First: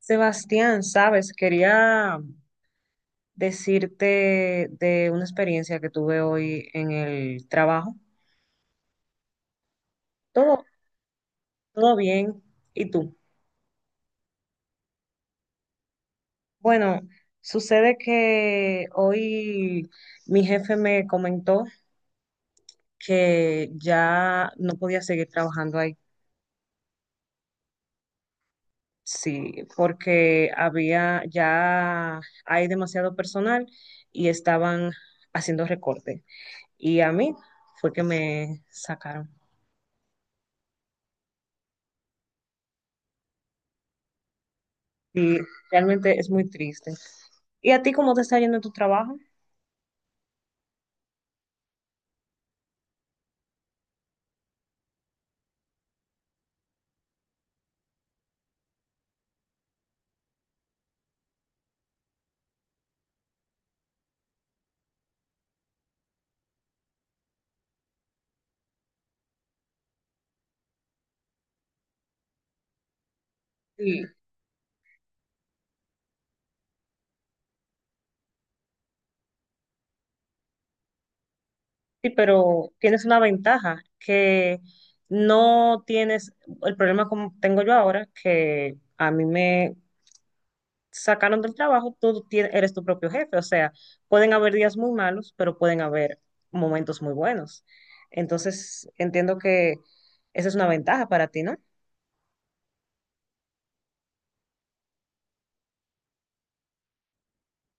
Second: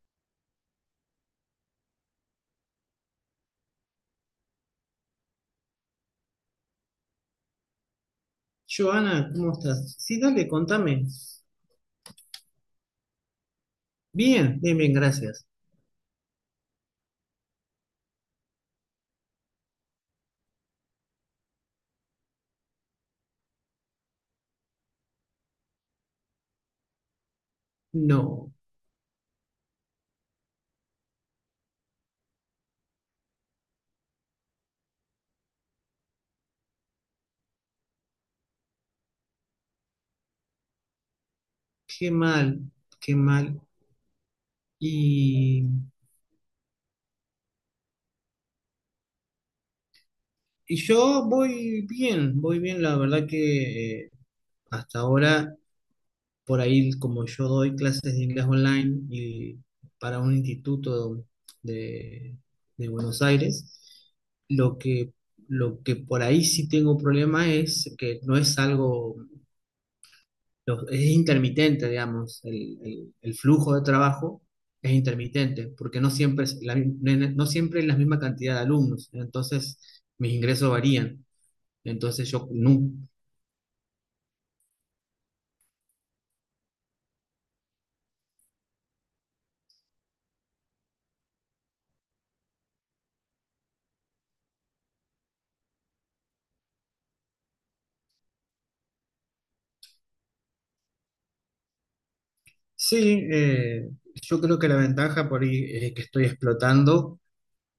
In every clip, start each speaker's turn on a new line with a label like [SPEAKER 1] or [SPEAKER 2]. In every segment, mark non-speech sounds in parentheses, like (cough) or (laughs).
[SPEAKER 1] Sebastián, sabes, quería decirte de una experiencia que tuve hoy en el trabajo.
[SPEAKER 2] Joana, ¿cómo estás? Sí, dale,
[SPEAKER 1] Todo,
[SPEAKER 2] contame.
[SPEAKER 1] todo bien. ¿Y tú?
[SPEAKER 2] Bien, bien, bien, gracias.
[SPEAKER 1] Bueno, sucede que hoy mi jefe me comentó que ya no podía seguir trabajando ahí.
[SPEAKER 2] No,
[SPEAKER 1] Sí, porque ya hay demasiado personal y estaban haciendo recorte. Y a mí fue que me sacaron.
[SPEAKER 2] qué mal, qué mal.
[SPEAKER 1] Sí,
[SPEAKER 2] Y,
[SPEAKER 1] realmente es muy triste. ¿Y a ti cómo te está yendo en tu trabajo?
[SPEAKER 2] y yo voy bien, la verdad que hasta ahora, por ahí, como yo doy clases de inglés online y para un instituto de, de Buenos Aires, lo que, lo que por ahí sí tengo problema es que no es algo es intermitente, digamos, el flujo de
[SPEAKER 1] Sí,
[SPEAKER 2] trabajo es intermitente, porque no siempre es no siempre es la misma cantidad de alumnos, entonces mis ingresos varían.
[SPEAKER 1] sí,
[SPEAKER 2] Entonces yo
[SPEAKER 1] pero
[SPEAKER 2] no.
[SPEAKER 1] tienes una ventaja que no tienes el problema como tengo yo ahora, que a mí me sacaron del trabajo, tú eres tu propio jefe, o sea, pueden haber días muy malos, pero pueden haber momentos muy buenos. Entonces, entiendo que esa es una ventaja para ti, ¿no?
[SPEAKER 2] Sí, eh, yo creo que la ventaja por ahí es que estoy explotando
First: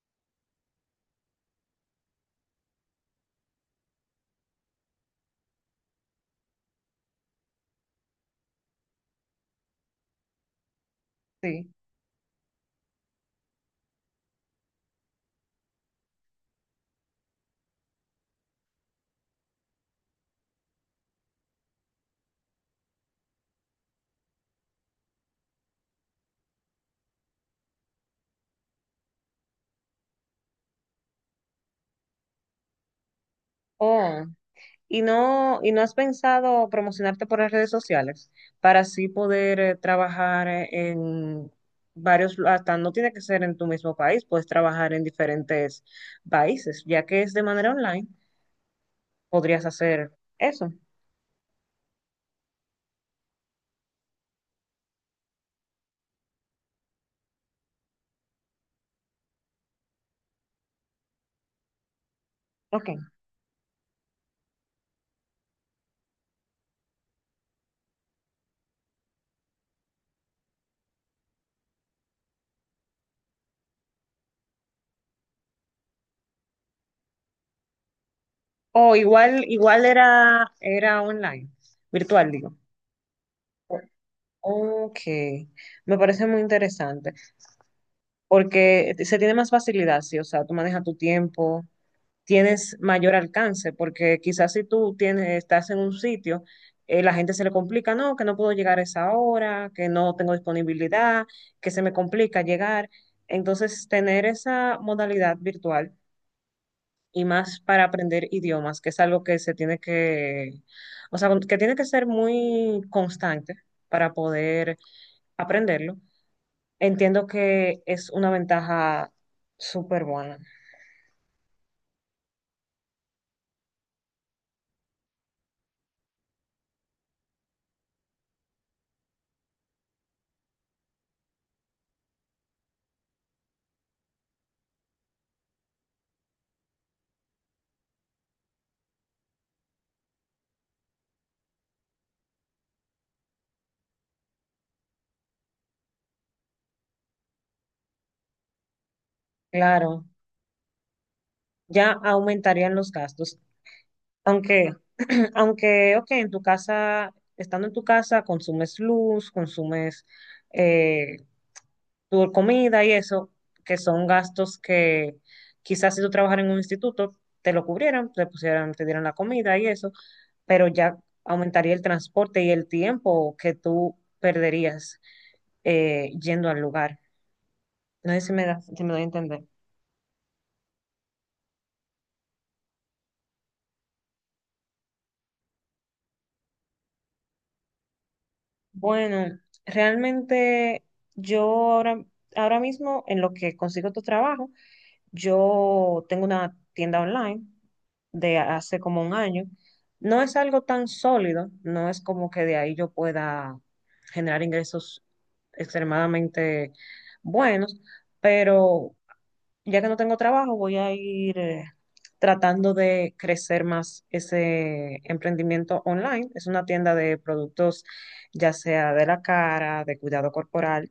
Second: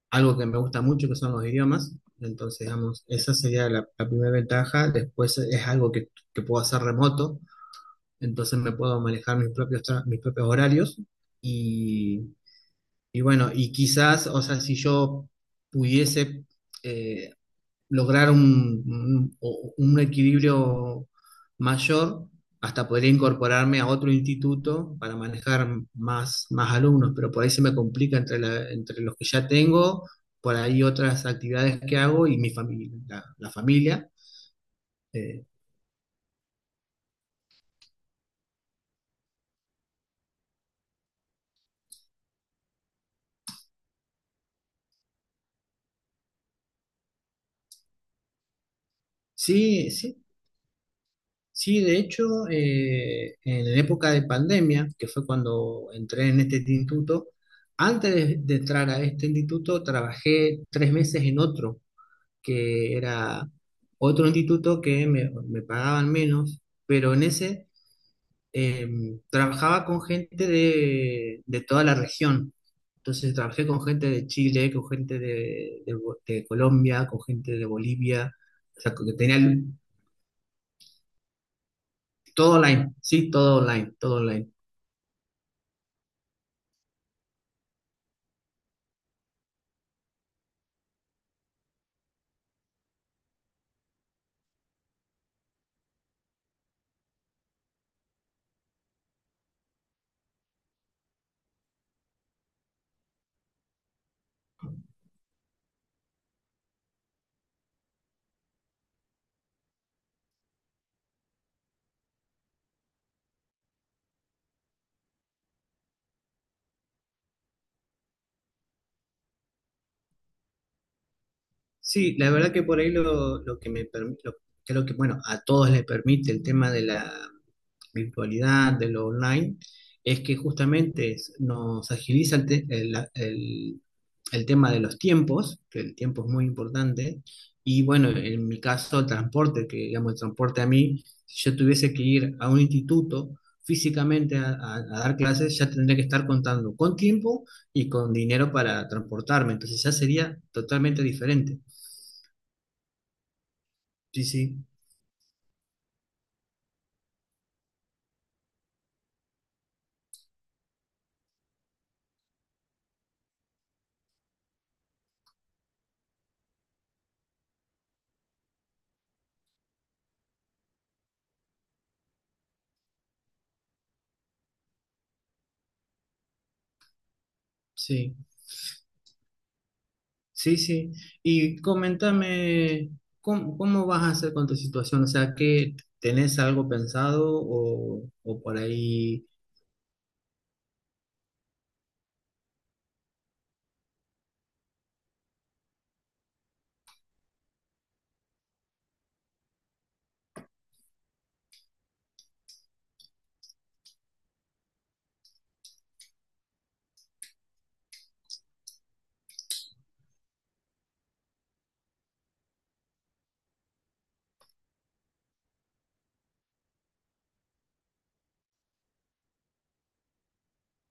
[SPEAKER 2] algo que me gusta mucho, que son los idiomas. Entonces, digamos, esa sería la primera ventaja. Después es algo que puedo hacer remoto, entonces me puedo manejar mis propios, mis propios horarios.
[SPEAKER 1] Sí.
[SPEAKER 2] Y bueno, y quizás, o sea, si yo pudiese eh, lograr un equilibrio mayor, hasta podría incorporarme a otro instituto para manejar más alumnos, pero por ahí se me complica entre los que ya tengo, por ahí otras actividades que hago y mi familia, la familia.
[SPEAKER 1] Oh. ¿Y
[SPEAKER 2] Eh,
[SPEAKER 1] no, y no has pensado promocionarte por las redes sociales para así poder trabajar en varios, hasta no tiene que ser en tu mismo país, puedes trabajar en diferentes países, ya que es de manera online, podrías
[SPEAKER 2] sí,
[SPEAKER 1] hacer
[SPEAKER 2] sí,
[SPEAKER 1] eso.
[SPEAKER 2] sí, de hecho, en la época de pandemia, que fue cuando entré en este instituto, antes de entrar a este instituto, trabajé 3 meses en otro,
[SPEAKER 1] Ok.
[SPEAKER 2] que era otro instituto que me pagaban menos, pero en ese eh, trabajaba con gente de toda la región. Entonces trabajé con gente de Chile, con gente de Colombia, con gente de Bolivia, o
[SPEAKER 1] O
[SPEAKER 2] sea, que
[SPEAKER 1] igual,
[SPEAKER 2] tenía
[SPEAKER 1] igual era online, virtual, digo.
[SPEAKER 2] todo online, sí, todo online, todo online.
[SPEAKER 1] Ok, me parece muy interesante, porque se tiene más facilidad, sí, o sea, tú manejas tu tiempo, tienes mayor alcance, porque quizás si tú estás en un sitio, la gente se le complica, no, que no puedo llegar a esa hora, que no tengo disponibilidad, que se me complica llegar. Entonces, tener esa modalidad virtual y más para aprender idiomas, que es algo que se tiene que, o sea, que tiene que ser muy constante para poder aprenderlo. Entiendo que es una ventaja súper buena.
[SPEAKER 2] Sí, la verdad que por ahí lo que me permite, creo que bueno, a todos les permite el tema de la virtualidad, de lo online, es que justamente nos agiliza el, te- el tema de los tiempos, que el tiempo es muy importante, y bueno, en mi caso el transporte, que digamos el transporte a mí, si yo tuviese que ir a un instituto físicamente a dar clases, ya tendría que estar contando con tiempo y con dinero para transportarme, entonces ya
[SPEAKER 1] Claro,
[SPEAKER 2] sería totalmente diferente.
[SPEAKER 1] ya aumentarían los gastos.
[SPEAKER 2] Sí, sí,
[SPEAKER 1] Aunque, (clears throat) aunque, ok, en tu casa, estando en tu casa, consumes luz, consumes eh, tu comida y eso, que son gastos que quizás si tú trabajas en un instituto, te lo cubrieran, te pusieran, te dieran la comida y eso, pero ya aumentaría el transporte y el tiempo que tú perderías yendo al lugar. No
[SPEAKER 2] sí,
[SPEAKER 1] sé si me doy a entender.
[SPEAKER 2] sí, sí. Y coméntame, ¿cómo vas a hacer con tu situación? O sea, ¿que tenés algo pensado o por ahí?
[SPEAKER 1] Bueno, realmente yo ahora mismo en lo que consigo tu trabajo, yo tengo una tienda online de hace como un año. No es algo tan sólido, no es como que de ahí yo pueda generar ingresos extremadamente buenos, pero ya que no tengo trabajo, voy a ir tratando de crecer más ese emprendimiento online. Es una tienda de productos, ya sea de la cara, de cuidado corporal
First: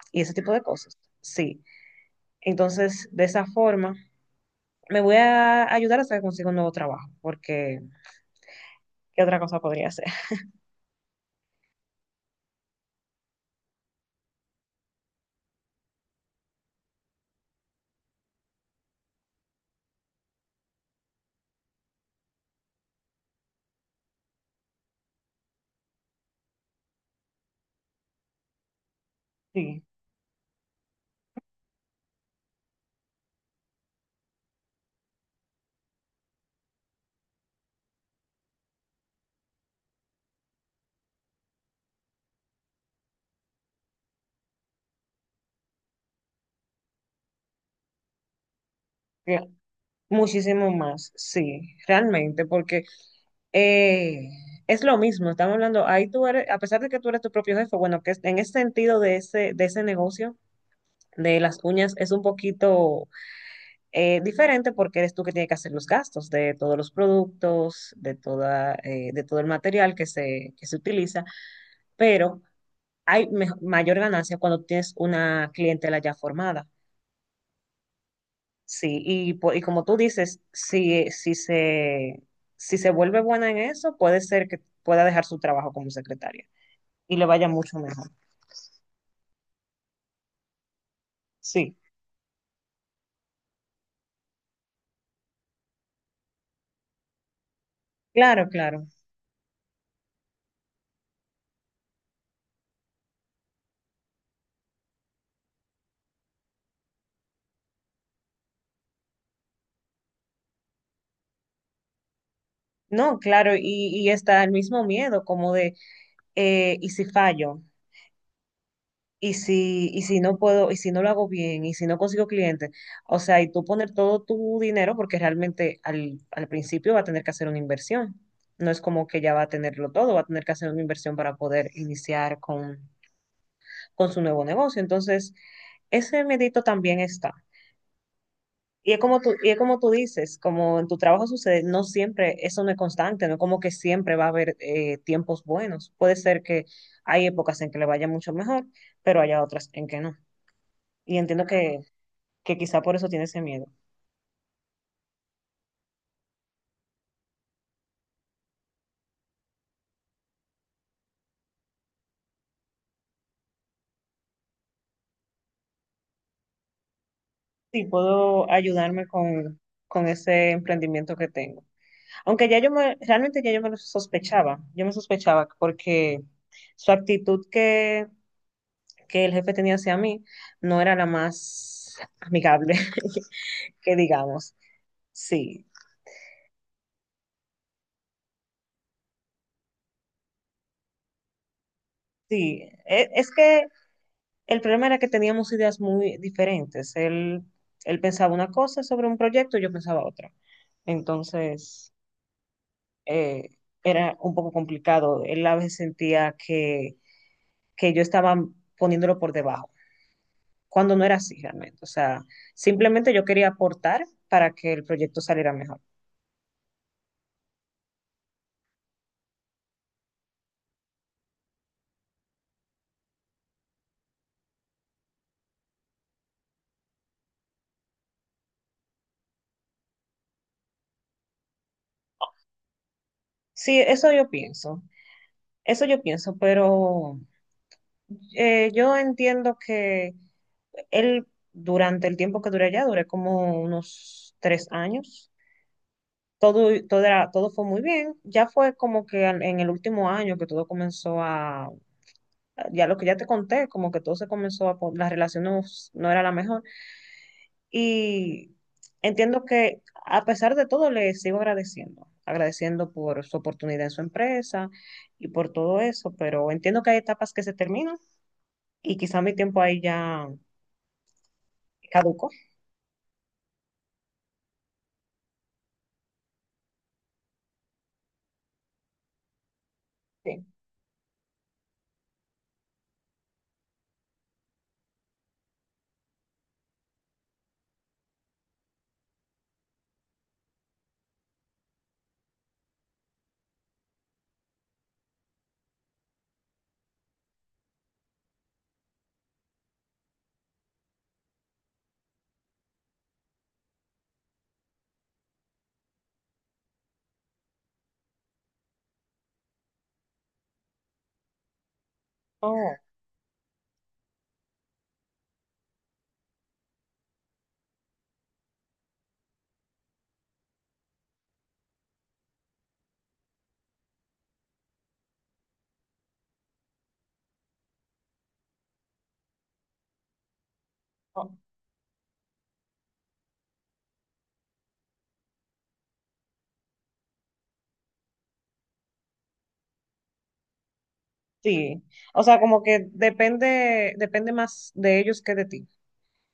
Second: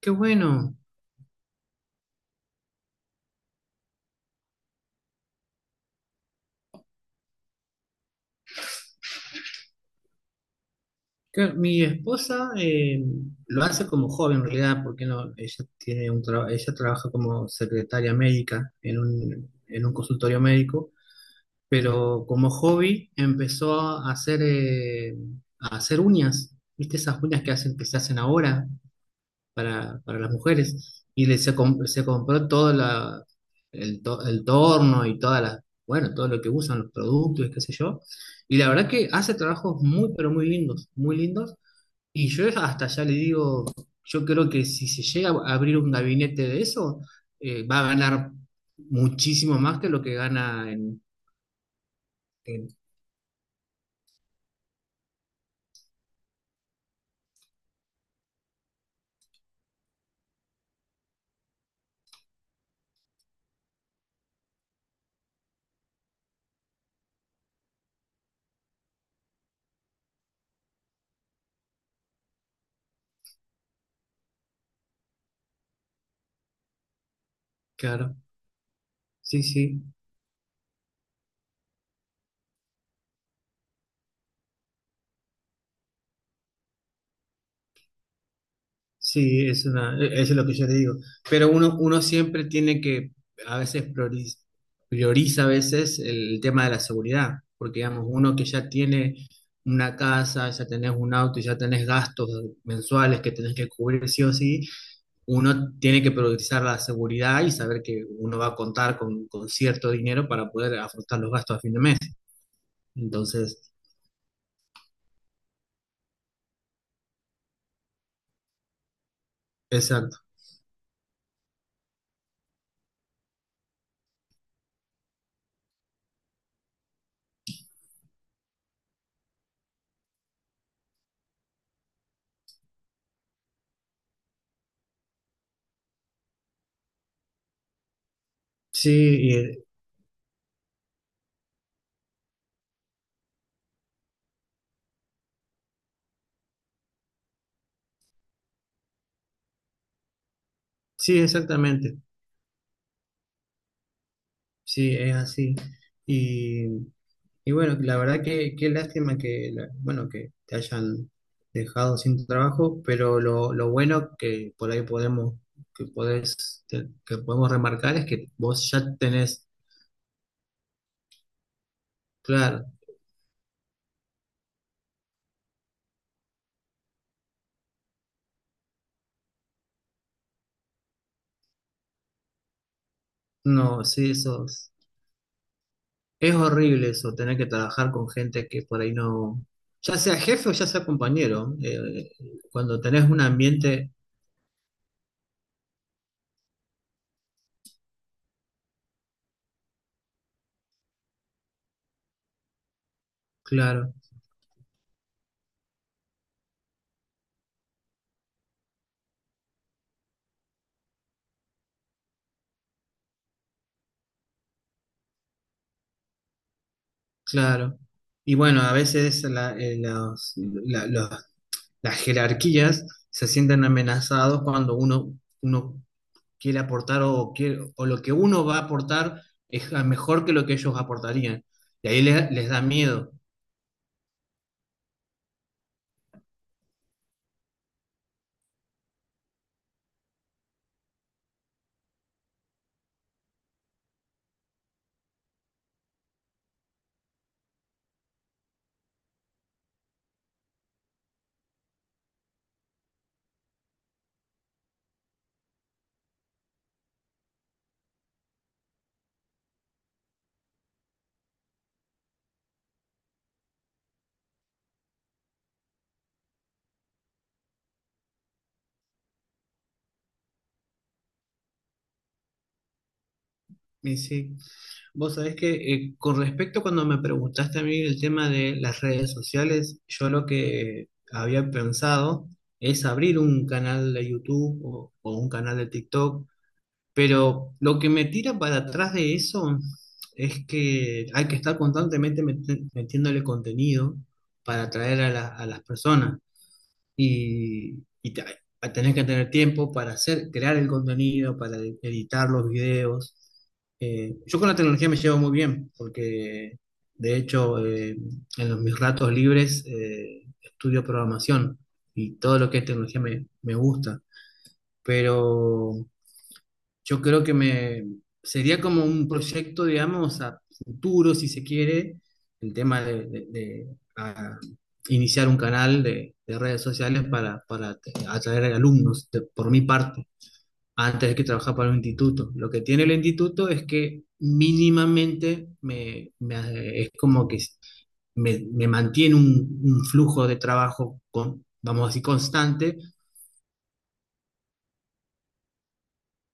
[SPEAKER 2] Qué
[SPEAKER 1] y ese tipo de
[SPEAKER 2] bueno,
[SPEAKER 1] cosas. Sí. Entonces, de esa forma me voy a ayudar hasta que consiga un nuevo trabajo, porque ¿qué otra cosa podría hacer? (laughs)
[SPEAKER 2] que mi esposa lo hace como joven en realidad, porque no, ella tiene ella trabaja como secretaria médica en un consultorio médico, pero como hobby empezó a hacer uñas. ¿Viste esas uñas que hacen, que se hacen ahora?
[SPEAKER 1] Sí,
[SPEAKER 2] Para las mujeres. Y se compró todo el torno y todas bueno, todo lo que usan, los productos y qué sé yo. Y la verdad que hace trabajos muy, pero muy lindos, muy lindos. Y yo hasta ya le digo, yo creo que si se llega a abrir un gabinete de eso, va a ganar
[SPEAKER 1] que-
[SPEAKER 2] muchísimo más que lo que
[SPEAKER 1] muchísimo
[SPEAKER 2] gana en,
[SPEAKER 1] más, sí, realmente,
[SPEAKER 2] en-
[SPEAKER 1] porque eh, es lo mismo, estamos hablando, a pesar de que tú eres tu propio jefe, bueno, en ese sentido de ese, negocio. De las uñas es un poquito diferente porque eres tú que tienes que hacer los gastos de todos los productos, de todo el material que se utiliza, pero hay mayor ganancia cuando tienes una clientela ya formada.
[SPEAKER 2] claro.
[SPEAKER 1] Sí, y,
[SPEAKER 2] Sí,
[SPEAKER 1] po- y
[SPEAKER 2] sí.
[SPEAKER 1] como tú dices, si se vuelve buena en eso, puede ser que pueda dejar su trabajo como secretaria y le vaya mucho mejor.
[SPEAKER 2] Sí, es eso es lo que yo te digo. Pero
[SPEAKER 1] Sí,
[SPEAKER 2] uno siempre tiene que, a veces prioriza, a veces el tema de la seguridad, porque digamos, uno que
[SPEAKER 1] claro,
[SPEAKER 2] ya
[SPEAKER 1] claro.
[SPEAKER 2] tiene una casa, ya tenés un auto, ya tenés gastos mensuales que tenés que cubrir sí o sí, uno tiene que priorizar la seguridad y saber que uno va a contar con cierto dinero para poder afrontar los gastos a fin de mes.
[SPEAKER 1] No, claro, y,
[SPEAKER 2] Entonces,
[SPEAKER 1] y está el mismo miedo como de, ¿y si fallo? ¿Y si, y
[SPEAKER 2] exacto.
[SPEAKER 1] si no puedo, y si no lo hago bien, y si no consigo clientes? O sea, y tú poner todo tu dinero porque realmente al principio va a tener que hacer una inversión. No es como que ya va a tenerlo todo, va a tener que hacer una inversión para poder iniciar con su nuevo negocio. Entonces, ese medito también está.
[SPEAKER 2] Sí,
[SPEAKER 1] Y es
[SPEAKER 2] y-
[SPEAKER 1] como tú dices, como en tu trabajo sucede, no siempre, eso no es constante, no es como que siempre va a haber tiempos buenos. Puede ser que hay épocas en que le vaya mucho mejor, pero haya otras en que no. Y
[SPEAKER 2] sí,
[SPEAKER 1] entiendo que,
[SPEAKER 2] exactamente.
[SPEAKER 1] que quizá por eso tiene ese miedo.
[SPEAKER 2] Sí, es así. Y bueno, la verdad que qué lástima que, bueno, que te hayan dejado sin trabajo, pero lo bueno que por ahí podemos, que podés, que podemos
[SPEAKER 1] Sí,
[SPEAKER 2] remarcar es que
[SPEAKER 1] puedo
[SPEAKER 2] vos ya
[SPEAKER 1] ayudarme
[SPEAKER 2] tenés,
[SPEAKER 1] con ese emprendimiento que tengo. Aunque
[SPEAKER 2] claro,
[SPEAKER 1] realmente ya yo me lo sospechaba, yo me sospechaba porque su actitud que el jefe tenía hacia mí no era la más amigable, (laughs)
[SPEAKER 2] no,
[SPEAKER 1] que
[SPEAKER 2] sí, eso
[SPEAKER 1] digamos.
[SPEAKER 2] es,
[SPEAKER 1] Sí,
[SPEAKER 2] es horrible eso, tener que trabajar con gente que por ahí no, ya sea jefe o ya sea compañero,
[SPEAKER 1] sí.
[SPEAKER 2] cuando tenés un
[SPEAKER 1] Es que
[SPEAKER 2] ambiente,
[SPEAKER 1] el problema era que teníamos ideas muy diferentes. Él pensaba una cosa sobre un proyecto, y yo pensaba otra. Entonces, eh,
[SPEAKER 2] claro,
[SPEAKER 1] era un poco complicado. Él a veces sentía que yo estaba poniéndolo por debajo, cuando no era así realmente. O sea, simplemente yo quería aportar para que el proyecto saliera mejor.
[SPEAKER 2] claro. Y bueno, a veces las jerarquías se sienten amenazados cuando uno quiere aportar o lo que uno va a aportar es mejor que lo que ellos aportarían. Y ahí les da miedo.
[SPEAKER 1] Sí, eso yo pienso. Eso yo pienso, pero yo entiendo que él durante el tiempo que duré allá, duré como unos 3 años, todo fue muy bien. Ya fue como que en el último año que todo comenzó a, ya lo que ya te conté, como que todo se comenzó a, la relación no era la mejor. Y entiendo que a pesar de todo le sigo agradeciendo, agradeciendo por su oportunidad en su empresa y por todo eso, pero entiendo que hay etapas que se terminan. Y quizá mi tiempo ahí ya caduco.
[SPEAKER 2] Y sí, vos sabés que con respecto a cuando me preguntaste a mí el tema de las redes sociales, yo lo
[SPEAKER 1] Sí.
[SPEAKER 2] que había pensado es abrir un canal de YouTube o un canal de TikTok. Pero lo que me tira para atrás de eso es que hay que estar constantemente metiéndole contenido para atraer a las personas y, a tener que tener tiempo para hacer, crear el contenido, para editar los videos. Yo con la tecnología me llevo muy bien porque, de hecho, en mis ratos libres estudio programación y todo lo que es
[SPEAKER 1] Oh,
[SPEAKER 2] tecnología me gusta, pero... Yo creo que me sería como un proyecto, digamos, a futuro, si se quiere, el tema de, ah, iniciar un canal de redes sociales para atraer alumnos, por mi parte, antes de que
[SPEAKER 1] oh,
[SPEAKER 2] trabajar para un instituto. Lo que tiene el instituto es que mínimamente es como que me mantiene un flujo de trabajo, con,
[SPEAKER 1] sí.
[SPEAKER 2] vamos a decir,
[SPEAKER 1] O sea, como
[SPEAKER 2] constante.
[SPEAKER 1] que depende, depende más de ellos que de ti.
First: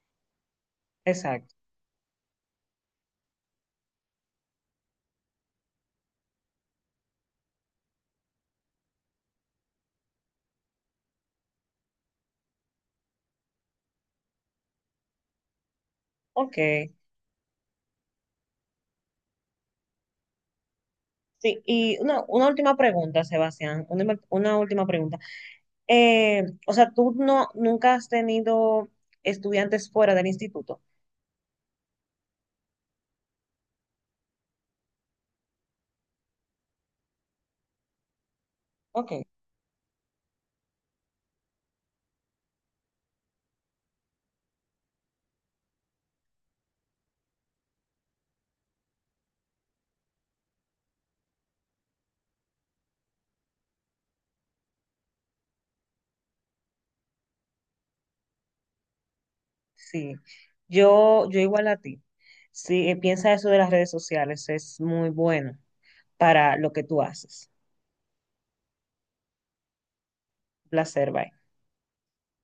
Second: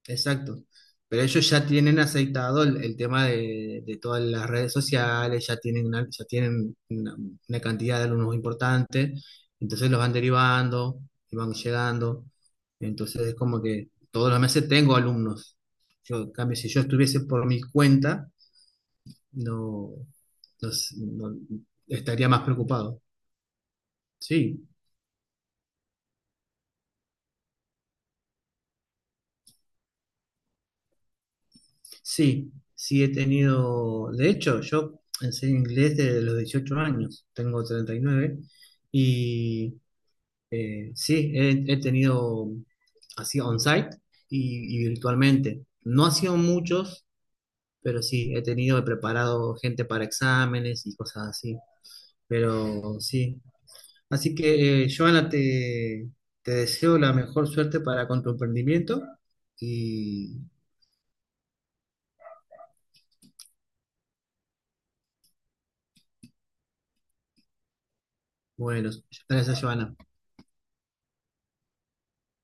[SPEAKER 2] Exacto. Pero ellos
[SPEAKER 1] Exacto.
[SPEAKER 2] ya tienen aceitado el tema de todas las redes sociales, ya tienen una cantidad de alumnos importante, entonces los van derivando y van llegando. Entonces es como que todos los meses tengo alumnos. Yo, en cambio,
[SPEAKER 1] Ok.
[SPEAKER 2] si yo estuviese por mi cuenta, no, no s- no-
[SPEAKER 1] Sí, y una,
[SPEAKER 2] estaría más
[SPEAKER 1] una última
[SPEAKER 2] preocupado.
[SPEAKER 1] pregunta, Sebastián, una
[SPEAKER 2] Sí,
[SPEAKER 1] última pregunta. O sea, tú no, nunca has tenido estudiantes fuera del instituto.
[SPEAKER 2] sí, sí he tenido, de hecho, yo enseño inglés desde los 18 años, tengo 39, y nueve,
[SPEAKER 1] Ok.
[SPEAKER 2] y sí, he tenido así on-site y virtualmente. No ha sido muchos, pero sí, he tenido, he preparado gente para exámenes y cosas así, pero sí. Así que, Joana, te deseo la mejor suerte para con tu emprendimiento
[SPEAKER 1] Sí,
[SPEAKER 2] y
[SPEAKER 1] yo igual a ti. Sí, piensa eso de las redes sociales, es muy bueno para lo que tú haces.
[SPEAKER 2] bueno, gracias, Joana.
[SPEAKER 1] Placer, bye.